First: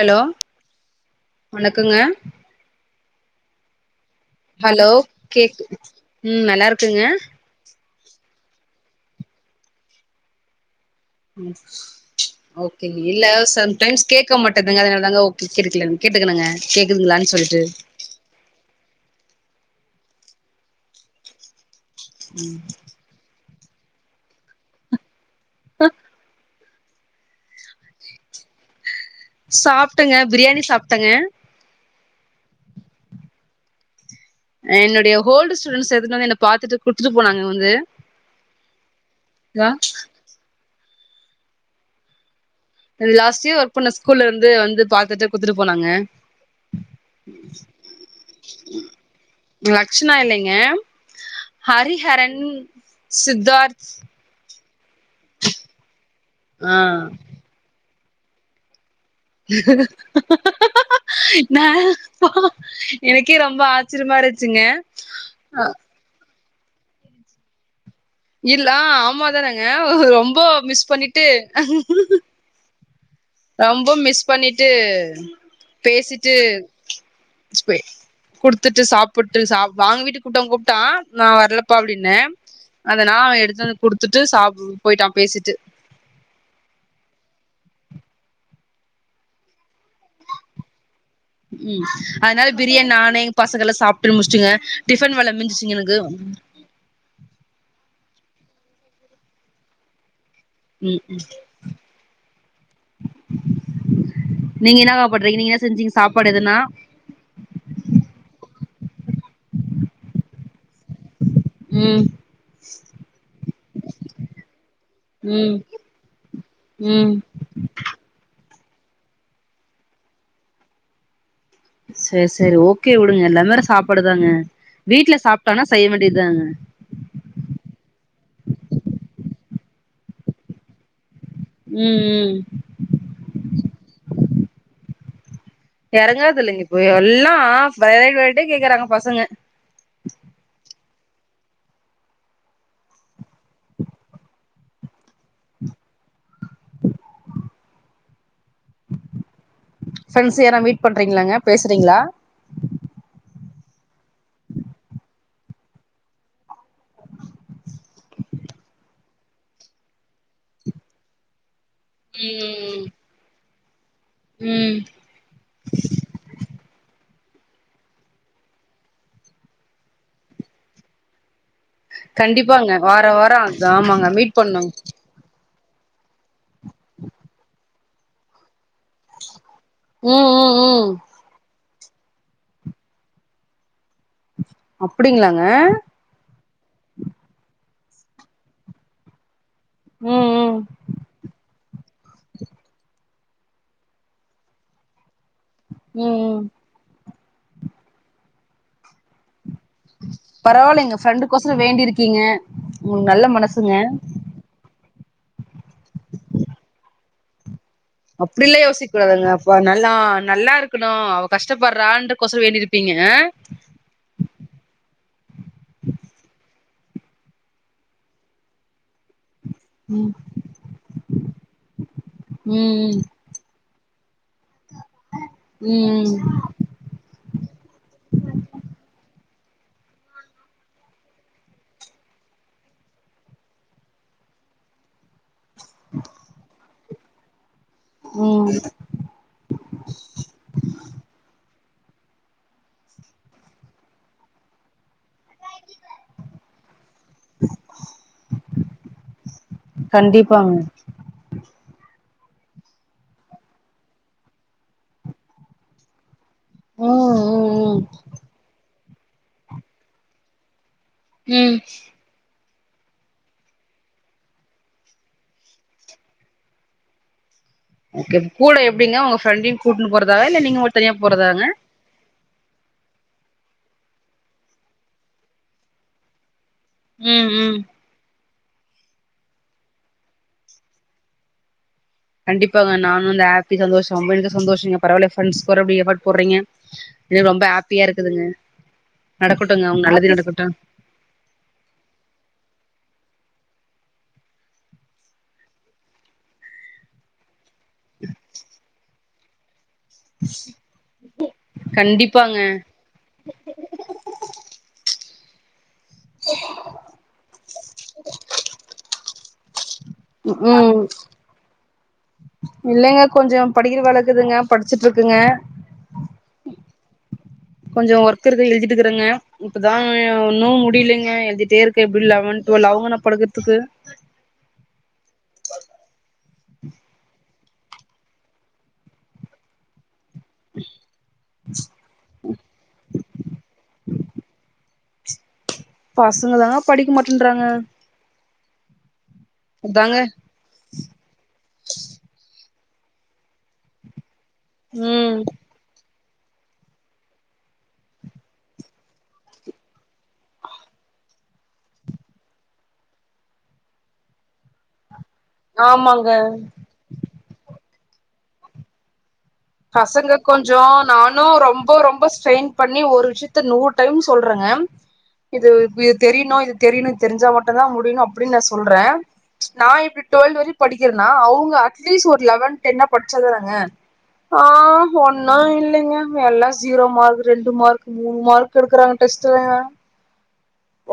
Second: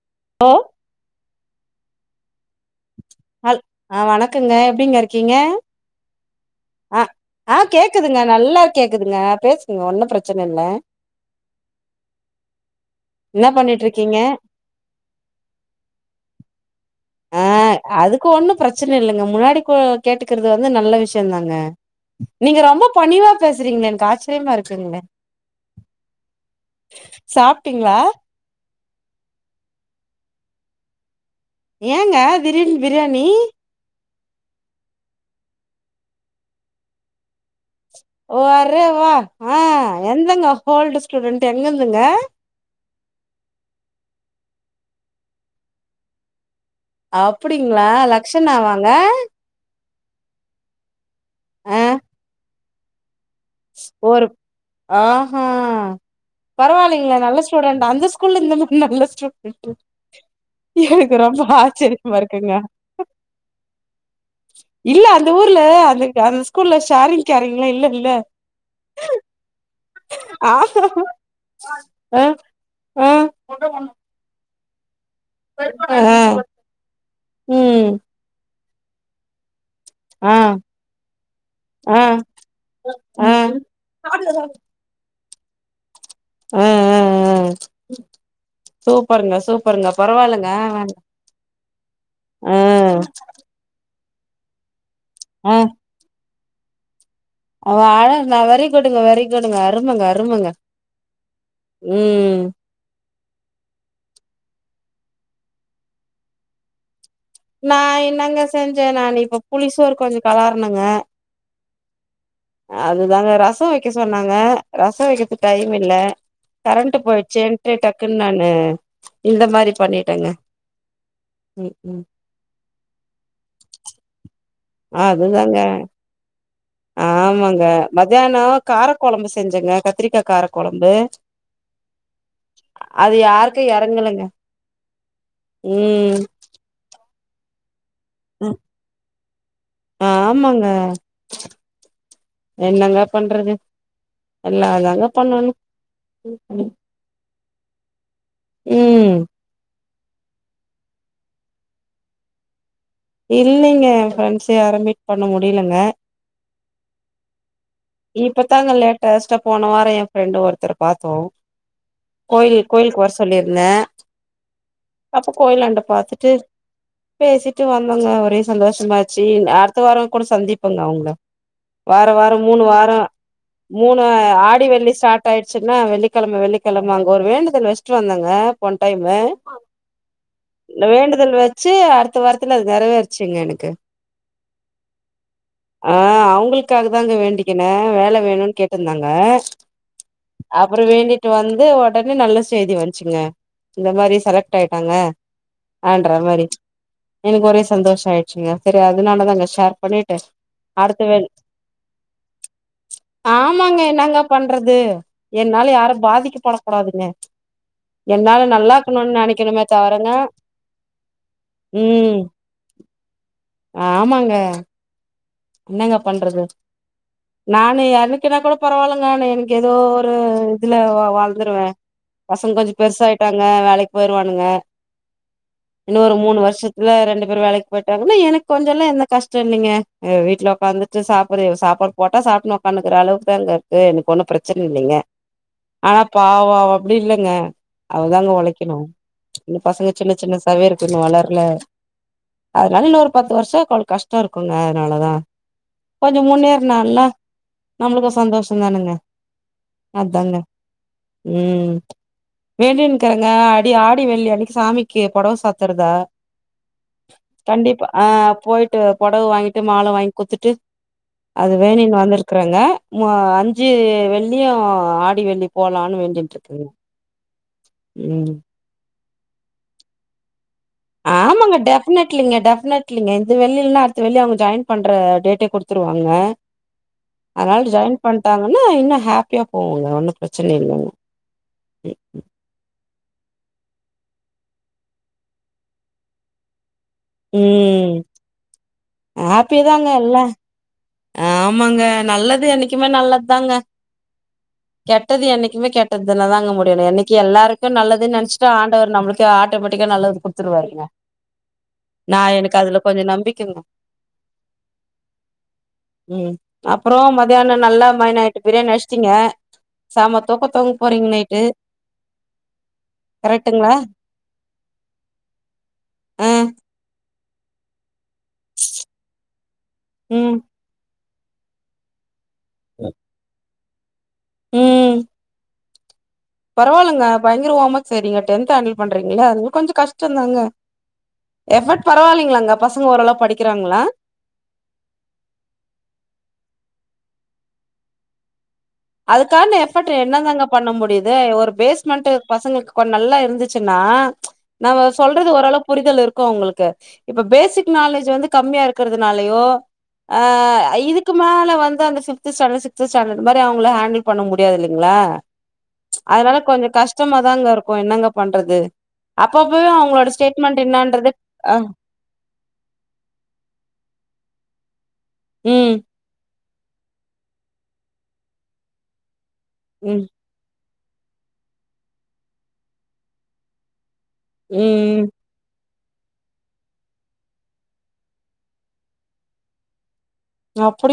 allow ஏ வணக்கங்க ஹல் அ வணக்கங்க ஹலோ எப்டிங்க இருக்கீங்க கேக் ம் நல்லா இருக்குங்க ஆ ஆ கேக்குதுங்க நல்லா கேக்குதுங்க பேசுங்க ஒன்னு பிரச்சன இல்ல ம் ஓகேங் இல்ல என்ன சம்டைம்ஸ் பண்ணிட்ருக்கீங்க கேக்க மாட் டுதுங்க அதுனால தாங்க ஓ கே கேட்டுகிலங் கேட்டுக்கிறங்க கேக்குதுங்களான் சொல்லிட்டு அ அதுக்கு ஒன்னு பிரச்சன இல்லங்க முன்னாடி கு கேட்டுக்கறது வந்து நல்ல விஷ்யோ தாங்க நீங்க ரொம்போ பணிவா பேசறீங்களே எனக் ஆச்சிரியமா இருக்குங்ளே அ சாப்ட்டீங்ளா சாப்ட்டங்க பிரியாணி சாப்ட்டங்க ஏங்க திடீர்ன் பிரியாணி என்னுடைய ஹோல்டு ஸ்டூடன்ஸ் எத் எல்லாரு என்ன பாத்துட்டு குட்த்துட்டு போனாங்க வந்து வாரே வா ஆ எந்தங்க ஹோல்டு ஸ்டூடன்ட் எங்கர்ந்துங்க லாஸ்ட் இயர் ஒர்க் பண்ண ஸ்கூல்லர்ந்து வந்து பாத்துட்டு குட்த்துட்டு போனாங்க அப்படிங்ளா லக்ஷ்ணா வாங்க லக்ஷ்ணா இல்லைங்க ஆ ஹரிஹரன், சித்தார்த் ஒரு ஆ ஆ ஆ பரவால்லைங்ளே நல்ல ஸ் டூடன்ட்டா அந்த ஸ்கூல்ல இந்த மாரி நல்ல ஸ்டூ நானே ஆச்சரியமா பாவோ இருக்குங்க எனக்கே ரொம்ப ஆச்சரியமா இருந்ச்சுங்க இல்ல அந்த ஊர்ல அந்த அந்த ஸ்கூல்ல ஷேரிங் கேரிங்லா இல்ல இல்ல இல் ஆ ஆமா தானங்க ரொம்ப ஆ மிஸ் பண்ணிட்டு ஆ ஆ ரொம்ப மிஸ் பண்ணிட்டு ஆ பேசிட்டு [inaudible] ம் குடுத்துட்டு சாப் பூட்டு சா வாங்க வீட்டுக்கு ஆ கூப்டாலூ கூப்டா நா வர்லப்பா ஆ ஆ அப்டின்ன அந்த ஆ நான எடுத்துட்டுவந்து குடுத்துட்டு சாப்டு போயிட்டா பேசிட்டு ஆ ஆ ஆ சூப்பருங்க சூப்பருங்க பரவால்லங்க ஆ ஆ ம் அதனால பிரியாணி நானு எயா பசங்க எல்லா சாப்புட்டு முடிச்சிட்டுங்க டிஃபன் வேல ஆ மிஞ்சிச்சிங்க எனக்கு அவ ஆழங்க வெரி குட்டுங்க வெரி குட்டுங்க அருமங்க அருமங்க ம் ம் ம் நீங்க என்னகா பண்றிங்க நீங்க என்ன செஞ்சீங்க சாப்பாடு எதனா நா என்னங்க செஞ்ச நா இப்போ புலிசோர் கொஞ்சோ களர்ணங்க ம் அதுதாங்க ரசோ வெக்க சொன்னாங்க ரசோ வெக்கறதுக்கு ம் டைம் இல்ல கரண்ட் ம் போயிட்சே டக்குன்னு நானு இந்த மாரி பண்ணிட்டேங்க ம் செரி செரி ஓகே உடுங்க எல்லா மாரி சாப்பாடுதாங்க வீட்ல அதுதாங்க சாப்டோனா செய்ய வேண்டிதாங்க ஆமாங்க மத்தியானோ காரக்கொழம்பு செஞ்சங்க கத்திரிக்கா காரக்கொழம்பு ம் ம் அது யாருக்கு எறங்கலங்க ம் எறங்கார்தில்லைங்க இப்போ எல்லா வெரைட்டி வெரைட்டியா கேக்குறாங்க பசங்க ஆமாங்க என்னங்க பண்றது எல்லா தாங்க பண்ணணு ம் ஃப்ரெண்ட்ஸ் யாரா மீட் பண்றீங்ளாங்க பேசுறீங்ளா இல்லைங்க ஃரெண்ட்ஸ் யாரு மீட் பண்ண முடிலங்க இப்பதாங்க லேட்டஸ்டா போன வாரோ எயா ஃப்ரெண்டு் ஒருத்தர பாத்தோ கோயில் ம் கோயிலுக்கு வர சொல்லியி இருந்த ம் அப்போ கோயிலாண்ட பாத்துட்டு பேசிட்டு வந்தோங்க ஒரே சந்தோஷமாச்சு அடுத்த வாரோ கூட சந்திப்பேங்க அவுங்கள வாரோ வாரோ மூணு கண்டிப்பாங்க வாரோ வார மூணு ஆமாங்க மீட் ஆடி வெ பண்ணுங்க வெள்ளி ஸ்டார்ட் ஆயிடுச்சின்னா வெள்ளிக்கெழம வெள்ளிக்கெழம அங்க ஒரு வேண்டுதல் வெச் சிட்டு வந்தங்க போன டைமு ம் ம் இந்த ம் வேண்டுதல் வெ ச்சி அடுத்த வாரத்துல அது நிறவேருச்சிங்க எனக்கு அப்டிங்ளாங்க ஆ அவுங்களுக்காக தாங்க வேண்டிக்கின வேல வேணுன்னு கேட்டிருந்தாங்க ம் ம் அப்பறோ வேண்டிட்டு வந் அது ஒடனே நல்ல செய்தி வந்சிங்க இந்த மாரி செலக்ட் ஆயிட்டேங்க ஆன்ற ம் ம் மாரி எனக் ஒரே சந்தோஷோ ஆயிடுச்சுங்க சேரி அதுனால தாங்க ஷேர் பண்ணிட்டு பரவால்லைங்க அடுத்த வே ஃப்ரெண்டுக்கோசோ வேண்டி இருக்கீங்க உங்களுக் நல்ல மனசுங்க ஆமாங்க என்னங்க பண்றது என்னால யாரு பாதிக்கப்பட கூடாதுங்க அப்டில்லா யோசிக் கூடாதுங்க அப்ப நல்லா தவரங்க நல்லா இருக்கணு அவ ம் கஷ்டப்பட்றாண்டு கோசோ வேண்டி இருப்பீங்க ஆ ஆமாங்க என்னங்க பண்றது நானு என்னக்குன்னா கூட பரவால்லங்க ஆனா எனக் ஏதோ ம் ஒரு இதுல வாழ்ந்துருவே பசங் கொஞ்சோ ம் பெருசாயிட் டாங்க வேலைக் போயிருவானுங்க இன்னொரு ம் ம் ஒரு மூணு வருஷத் துல ரெண்டு பேரு வேலக்கு போயிட்டாங்கன்னா எனக்கு கொஞ்சோலா எந்த கஷ்டோ இல்லைங்க எங்க வீட்ல ஒக்காந்துட்டு சாப்புடு சாப்பாடு போட்டா சாப்புட்னு ஒக்கானுக்குற அளவுக்கு தாங்க இருக்கு எனக்கு ஒன்னு பிரச்சன இல்லைங்க ஆனா பவோம் அப்படில்லங்க அவதாங்க ம் வொழைக்கணு இனு பசங்க சின்ன சின்ன சவருக்கு இன்னு வளரல அதனால இன்னொ ஒரு பத்து வருஷோ அவளுக்கு கஷ்டோருக்குங்க அதனாலதா கொஞ்சோ முன்னேறுனாள்னா நம்பளுக்கு சந்தோஷோம் தானுங்க அதாங்க கண்டிப்பாங்க ம் வேண்டினுக்கறங்க அடி ஆடி வெள்ளி அன்னிக்கு சாமிக்கு பொடவ சாத்துறதா ம் ம் கண்டிப்பா அ போயிட்டு பொடவ வாங்கிட்டு மால வாங்கி குத்துட்டு ம் அது ம் வேணினு வந்துரு இருக்குறங்க அஞ்சு வெள்ளியும் ஆடி வெள்ளி போலான்னு வேண்டிடனு இருக்குங்க ஓகே கூட எப்டிங்க உங்க ஃப்ரெண்டையும் கூட்டுன்னு போறதாங்க இல்ல‌ நீங்க தனியா போறதா டெஃப்னெட்லிங்க டெஃப்னெட்லிங்க இந்த வெள்ளிலைனா அடுத்த வெள்ளி அவுங்க ஜாயின் பண்ற டேட்டே கொடுத்துருவாங்க ம் ம் அதனால் ஜாயின் பண்ட்டாங்கன்னா இன்னும் ஹாப்பியா போவோங்க ஒன்னும் பிரச்சன இல்லைங்க கண்டிப்பாங்க நானும் அந்த ஹாப்பி சந்தோஷம் ரொம்பக்கு சந்தோஷம்ங்க பரவாயல ஃப்ரெண்ட்ஸ் கூட இப்படி எபோர்ட்ஸ் போட்றீங்க எனக்கு ரொம்ப ஹாப்பியா ம் இருக்குதுங்க ஹாப்பி நடக்கட்டும்ங்க தாங்க நல்லதே எல்லா நடக்கட்டும் ஆமாங்க நல்லது என்னைக்குமே நல்லது தாங்க கெட்டது என்னைக்குமே கெட்டதுலதான்ங்க முடியணும் என்னைக்கு எல்லாருக்கும் நல்லதுன்னு நினைச்சுட்டோம் ஆண்டவர் நம்மளுக்கு டோம் ஆட்டோமேட்டிக்கா நல்லது குடுத்துருவாருங்க நான் கண்டிப்பாங்க எனக்கு அதுல கொஞ்ஜோம் நம்பிக்கைங்க ம் அப்புறோம் மதியானம் நல்லா மைனாயிட்டு பிரியாணி நச்சிட்டீங்க அப்பப்போ தூங்க ம் போறீங்க நைட்டு இல்லைங்க கொஞ்ஜோம் கரெக்ட்டுங்களா படிக்கிற வளக்குதுங்க படிச்சுட்டு இருக்குங்க ம் கொஞ்சம் ஒர்க் இருக்கு எழுதிட்டு இருக்கறங்க இப்பதான் ம் ஒன்னும் முடியலைங்க எழுதிட்டே இருக்கன் பில் அமொன்ட் லவ்னோ படுக்குற்துக்கு ம் பரவால்லங்க பயங்கர வர்மக் செய்றீங்க டென்ட் ஹேண்டில் பண்றீங்கள அதுவும் கொஞ்ஜோம் கஷ்டோம் தாங்க எஃபர்ட் பரவாயில்லைங்க அங்க பசங்க ஓரளவு படிக்கிறாங்களா பசங்க தான் படிக்க மாட்டேன்றாங்க அதுக்கான எஃப்பர்ட் அதாங்க என்னதாங்க பண்ண முடியுது ஒரு பேஸ்மெண்ட் பசங்களுக்கு கொஞ்சோம் நல்லா இருந்துச்சுன்னா நம்ம ம் சொல்றது ஓரளவு புரிதல் இருக் கும் உங்களுக்கு இப்ப பேசிக் நாலேஜ் வந்து கம்மியா இருக்கிறதுனாலயோ அ இதுக்கு மேல வந்து அந்த ஃப்பிப்த் ஸ்டாண்டர்ட் சிக்த் ஸ்டாண்டர்ட் மாதிரி அவுங்கள ஹண்டில் பண்ண முடியாது இல்லீங்களா ஆமாங்க அதனால கொஞ்சம் கஷ்டம் கஷ்டமாதாங்க இருக்கும் என்னங்க பண்றது அப்பபோ பசங்க கொஞ்ஜோம் நானும் ரொம்ப ரொம்ப ஸ்ட்ரெயின் பண்ணி ஒரு விஷயத்த நூறு டைம் சொல்றங்க இது ம் தெரியணும் இது தெரியணும் தெரிஞ்சா மட்டும் தான் முடியணும் அப்டின்னு நான் சொல்றன் நான் இப்பட ம் டுவெல் வரை படிக்கிறனா அவங்க அட்லீ்ஸ்ட் ஒரு லெவன் டென் படிச்சாதாங்க ஆ ம் இன்னும் இல்லீங்க எல்லாம் ஜீரோ மார்க் ரெண்டு மார்க் மூணு மார்க் எடுக்கறாங்க டெஸ்ட்ல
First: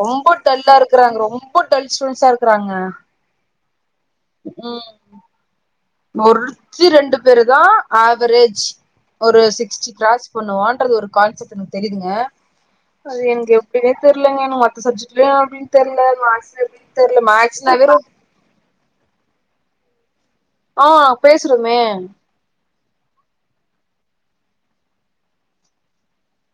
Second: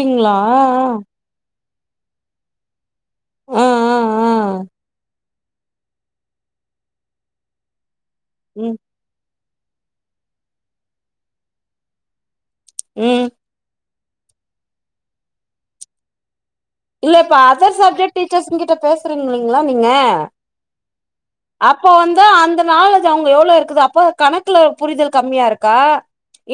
ரொம்ப டல்லா இருக்குறாங்க ரொம்ப இப்ப [unintelligible] இருக்கிறாங்க ஆ ஆ ஆ ம் ஒருத்தி ரெண்டு பேரு தா ஆவரேஜ் ம் ஒரு சிக்ஸ்டி க்ராஸ் பண்ணுவான்றது ஒரு கான்செப்ட் எனக்கு தெரியதுங்கங்க ம் அது எங்கயோ எப்டினே தெரலங்க மத்த சப்ஜெக்ட்லயு அப்டினு தெரில மேக்ஸ் எப்டி இல்ல இப்ப அதர் சப்ஜெக்ட் டீச்சர்ஸ்கிட்ட பேசுறீங்க இல்லலைங்களா நீங்க ஆ பேசுறோமே அப்ப வந்து அந்த நாள அவங்க எவ்வளோஇருக்குது அப்போ கணக்குல புரிதல் கம்மியா இருக்கா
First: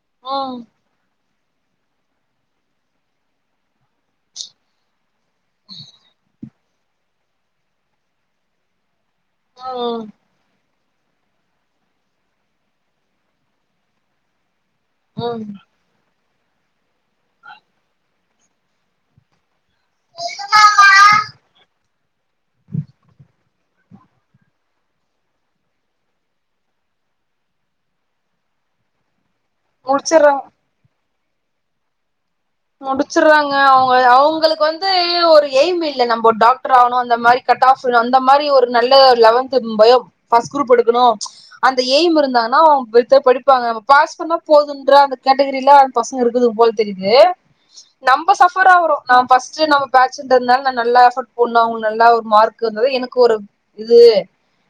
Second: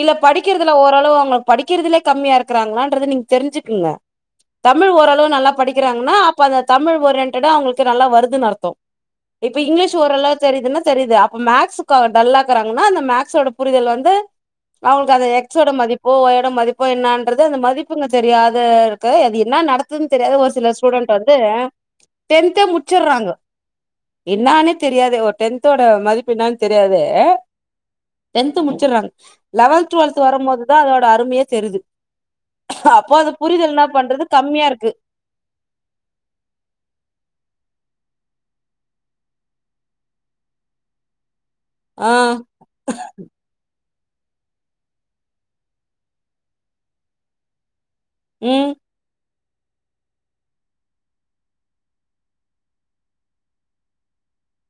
இல்ல ம் படிக்கிறதுல ஒரு அளவு அவங்க படிக்கிறதுலே கம்மியா இருக்கிறாங்களன்றது நீங்க தெரிஞ்சுக்குங்க தமிழ் ஓரளவு நல்லா படிக்கிறாங்கன்னா அப்ப அந்த தமிழ் ஒரியன்டடா அவங்களுக்கு நல்லா வருதுன்னு அர்த்தோ இப்ப இங்கிலீஷ் ம் ஓரல்ல தெரியுதுன்னா தெரியுது அப்ப மேக்ஸுக்கு அவே டல்லாக்குறாங்கன்னா அந்த மேக்ஸோட புரிதல் வந்து அவங்களுக்கு அந்த ம் எக்ஸோட மதிப் ஒ இடம் மதிப்போ என்னன்றது அந்த மதிப்புங்க தெரியாது இருக்கு அது என்ன நட எதுவு தெரியாது ஒரு சில ஸ்டூடெண்டட் வந்து டென்தே முடிச்சுடுறாங்க என்னானே தெரியாது ஒரு டென்தோட மதிப்பு என்னான்னு தெரியாது டென்த்து முடிச்சுடுறாங்க லெவன்த் டுவெல்த் முடிச்சர்றாங்க வரபோதுதாஅதோட அருமையே தெரிது அப்போ அது முடிச்சறாங்க புரிதல் என்னா அவங்க பண்றது அவங்களுக்கு கம்மியா வந்து இருக்கு வந்து ஒரு எய்ம் இல்ல நம்ம டாக்டர் ஆவுணு அந்த மாரி கட் ஆப் அந்த மாரி ஒரு நல்ல லெவன்த் பயம் ஃபர்ஸ்ட் குரூப் எடுக்கணு அந்த ஆ எய்ம் இருந்தான்னா அவ [unintelligible] இப்பாங்க நம்ம பாஸ் பண்ண போதுன்ற அந்த கேட்டகிரில அந்த பசங்க இருக்குது போல தெரியுது நம்ப சஃபர் ம் ஆவுறோ நா ஃபஸ்ட் நம்ப பேட்ஜ் இன்றதுநால நான் நல்லா எஃபர்ட் போட்ண்ணு அவங்க நல்லா ஒரு மார்க் வந்தது எனக்கு ஒரு இது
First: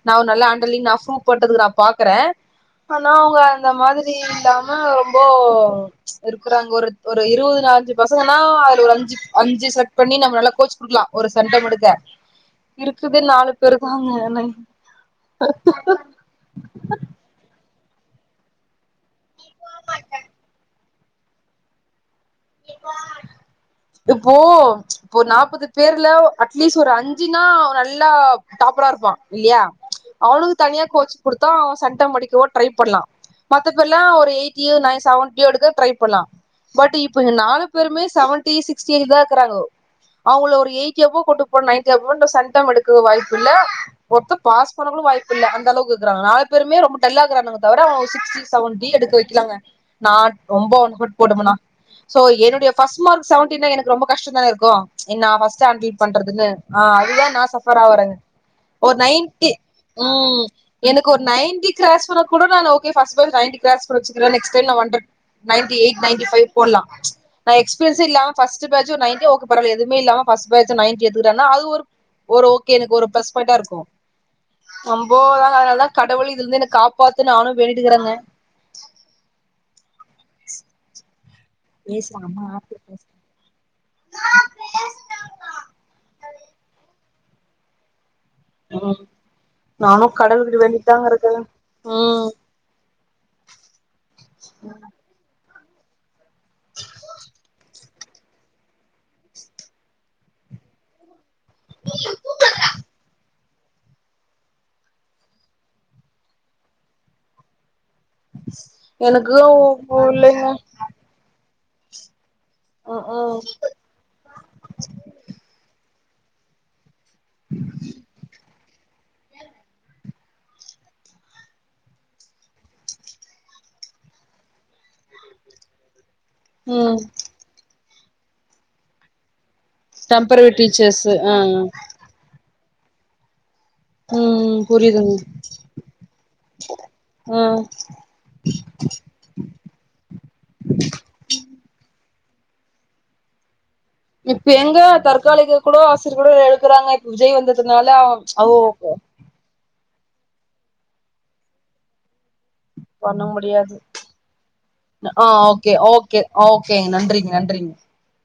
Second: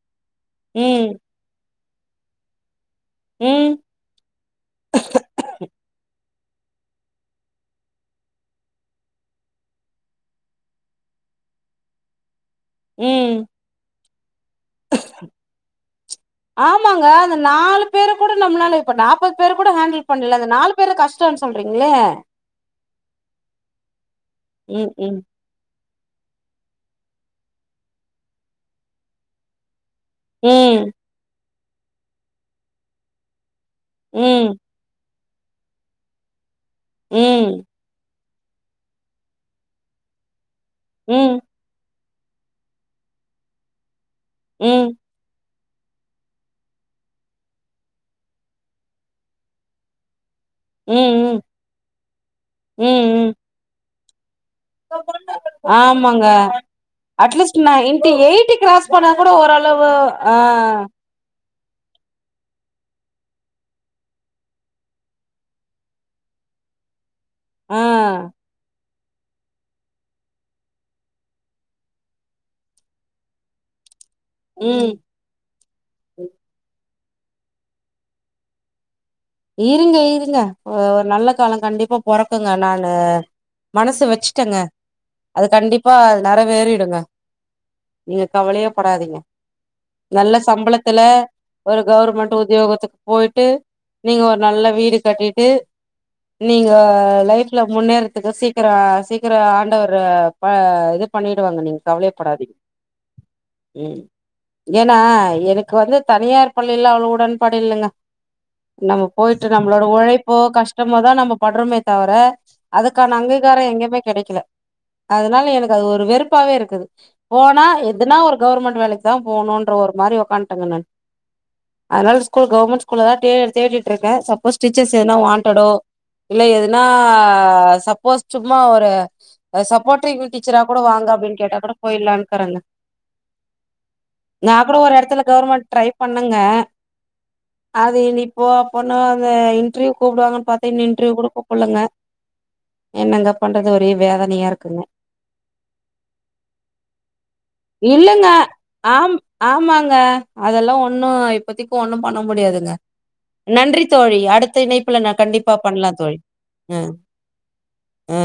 நா நல்லா அண் நா சூ ம் போட்டதுக்கு நா பாக்குறே ஆனா அவங்க அந்த ம் மாதிரி இல்லாம ரொம்ப இருக்கறாங்க ஒரு ஒரு இருவது அஞ்சு பசங்கன்னா அதுல ஒரு அஞ்சு அஞ்சு செட் பண்ணி நம்ம நல்லா கோச் குடுக்கலா ஒரு சென்டம் எடுக்க இருக்குதே ம் நாலு பேரு தாங்க ஆமாங்க அந்த நாலு பேரு கூட நம்மளால இப்ப நாப்பது பேரு கூட ஹேண்டில் பண்ணல அந்த நாலு பேர கஷ்டம்னு சொல்றீங்களே இப்போ ம் ம் போ நாப்பது பேர்ல அட்லீஸ்ட் ஒரு அஞ்சுனா நல்லா டாப்பரா இருப்பான் இல்லியா அவனுக்கு தனியா ம் கோச் குடுத்தா அவன் செண்டம் அடிக்கவோ ட்ரை பண்லா மத்தபேர்ல்லா ஒரு ம் எயிட்டியோ நய செவன்டியோ எடுக்க ட்ரை பண்ணலா பட் இப்ப ம் நாலு பேருமே செவன்டி சிக்ஸ்டி தா இருக்கிறாங்கோ அவங்கள ஒரு எயிட்டி அபோ ம் கொண்டு போ நையன்டி அபோ சென்டம் எடுக்க வாய்ப்புல்ல ஒருத்த ம் பாஸ் பண்ண ம் கூட வாய்ப்பு இல்ல அந்த அளவுக்கு இருக்றாங்க நாலு பேருமே ரொம்ப டல்லாருக்கானுங்க தவிர அவங்க சிக்ஸ்டி செவன்டி எடுக்க வைக்கலாங்க நா ரொம்ப எஃபட் ம் போட்டுவனா சோ என்னுடைய ஃபஸ்ட் ம் மார்க் ம் செவன்டினா எனக்கு ரொம்ப கஷ்டம் தானே இருக்கு நா ஃபஸ்ட் ஹான்டில் ஆமாங்க பண்றதுன்னு அ அதுதா நா அட்லீஸ்ட் சஃபர் இன்ட்டு ஆவுறேன் எயிட் கிராஸ் ஒரு பண்ணா கூட நையன்டி ஓரளவு ஆ ம் எனக்கு ஒரு நைன்டி கிராஸ் பண்ணா கூட நானு okay first time ninety cross பண்ண வச்சுக்கிறே நெக்ஸ்ட் டைம் நா hunt ninety eight ninety five போட்லா நா ஆ எக்ஸ்பீரியன்ஸ் இல்லாம ஃபஸ்ட் நைன்டியே எதுவுமே இல்லாம ஃபஸ்ட் பேஜ் நைன்டி எடுத்துகிறே அது ஒரு ஒரு ஓகே எனக்கு ஒரு ப்ளஸ் பாயிண்டா இருக்கு ம் ரொம்போதா அதனால தா கடவுள் இதுல இருந்து என்ன காப்பாத்துனு நானு வேண்டிட்டுருக்குறேங்க இருங்க இருங்க ஒரு நல்ல காலம் கண்டிப்பா பேசுறாங்க அம்மா பொறக்குங்க ஆப்ல நானு பேசுறாங்க மனசு வெச்சுட்டங்க அது கண்டிப்பா நெற வேறிடுங்க நீங்க கவலையே ம் படாதீங்க நானு நல்ல கடவுள்கிட்ட சம்பளத்துல வேண்டிதாங்க இருக்கே ஒரு ம் கவர்மெண்ட் உத்தியோகத்துக்கு போயிட்டு நீங்க ஒரு நல்ல வீடு கட்டிட்டு நீங்க லைஃப்ல முன்னேறத்துக்கு சீக்கிர சீக்கிர ஆண்டவர் ப இது பண்ணிடுவாங்க நீங்க கவலையேப்படாதீங் ம் ஏனா எனக்கு வந்து தனியார் பள்ளியில அவ்ளோ உடன்பாடு இல்லங்க நம்ம எனக்கு போயிட்டு நம்ளோட உழைப்போ புள்ளைங்க கஷ்டமோதா நம்ம பட்றோமே தவிர ம் அதுக்கான ம் அங்கீகார எங்கேமே கெடைக்கல அதனால எனக்கு அது ஒரு வெறுப்பாவே இருக்குது போனா எதுனா ஒரு கவர்மெண்ட் வேலைக் தா போணுன்ற ஒரு மாரி ஒக்காண்டேங்க நா அதனால ஸ்கூல் கவர்மெண்ட் ஸ்கூல்ல தா தே தேடிட்டு இருக்கே சப்போஸ் டீச்சஸ் எதனா வாண்ட்டடோ இல்ல எதுனா ம் சப்போஸ் சும்மா ஒரு அது சப்போர்டிவ் டெம்பரரி டீச்சரா கூட வாங்க டீச்சர்ஸு ஆ அப்டின்னு கேட்டா கூட போயில்லான்னுக்கிறங்க நா ம் கூட ஒரு புரியுதுங்க எடத்துல கவர்மெண்ட் ட்ரை பண்ணங்க ஆ அது இப்போ அப்பனா அந்த இன்டர்வியூ கூப்பிவாங்கன்னு பாத்தே இன்னு இன்டர்வியூ கூட கூப்புள்ளங்க என்னங்க பண்றது ஒரே வேதனையா இப்ப எங்க இருக்குங்க தற்காலிக கூட ஆசியர் கூட எழுக்கறாங்க இப்ப விஜய் வந்ததுனால இல்லங்க அவு ஆம் ஆமாங்க அதெல்லா ஒண்ணு இப்பத்திக்கு ஒண்ணு பண்ண முடியாது ங்க பண்ண முடியாது நன்றி தோழி அடுத்த இணைப்புலா நா ஆ கண்டிப்பா ஓகே பண்லா தோழி ஓகே அ ஓகேங்க நன்றிங்க நன்றிங்க அ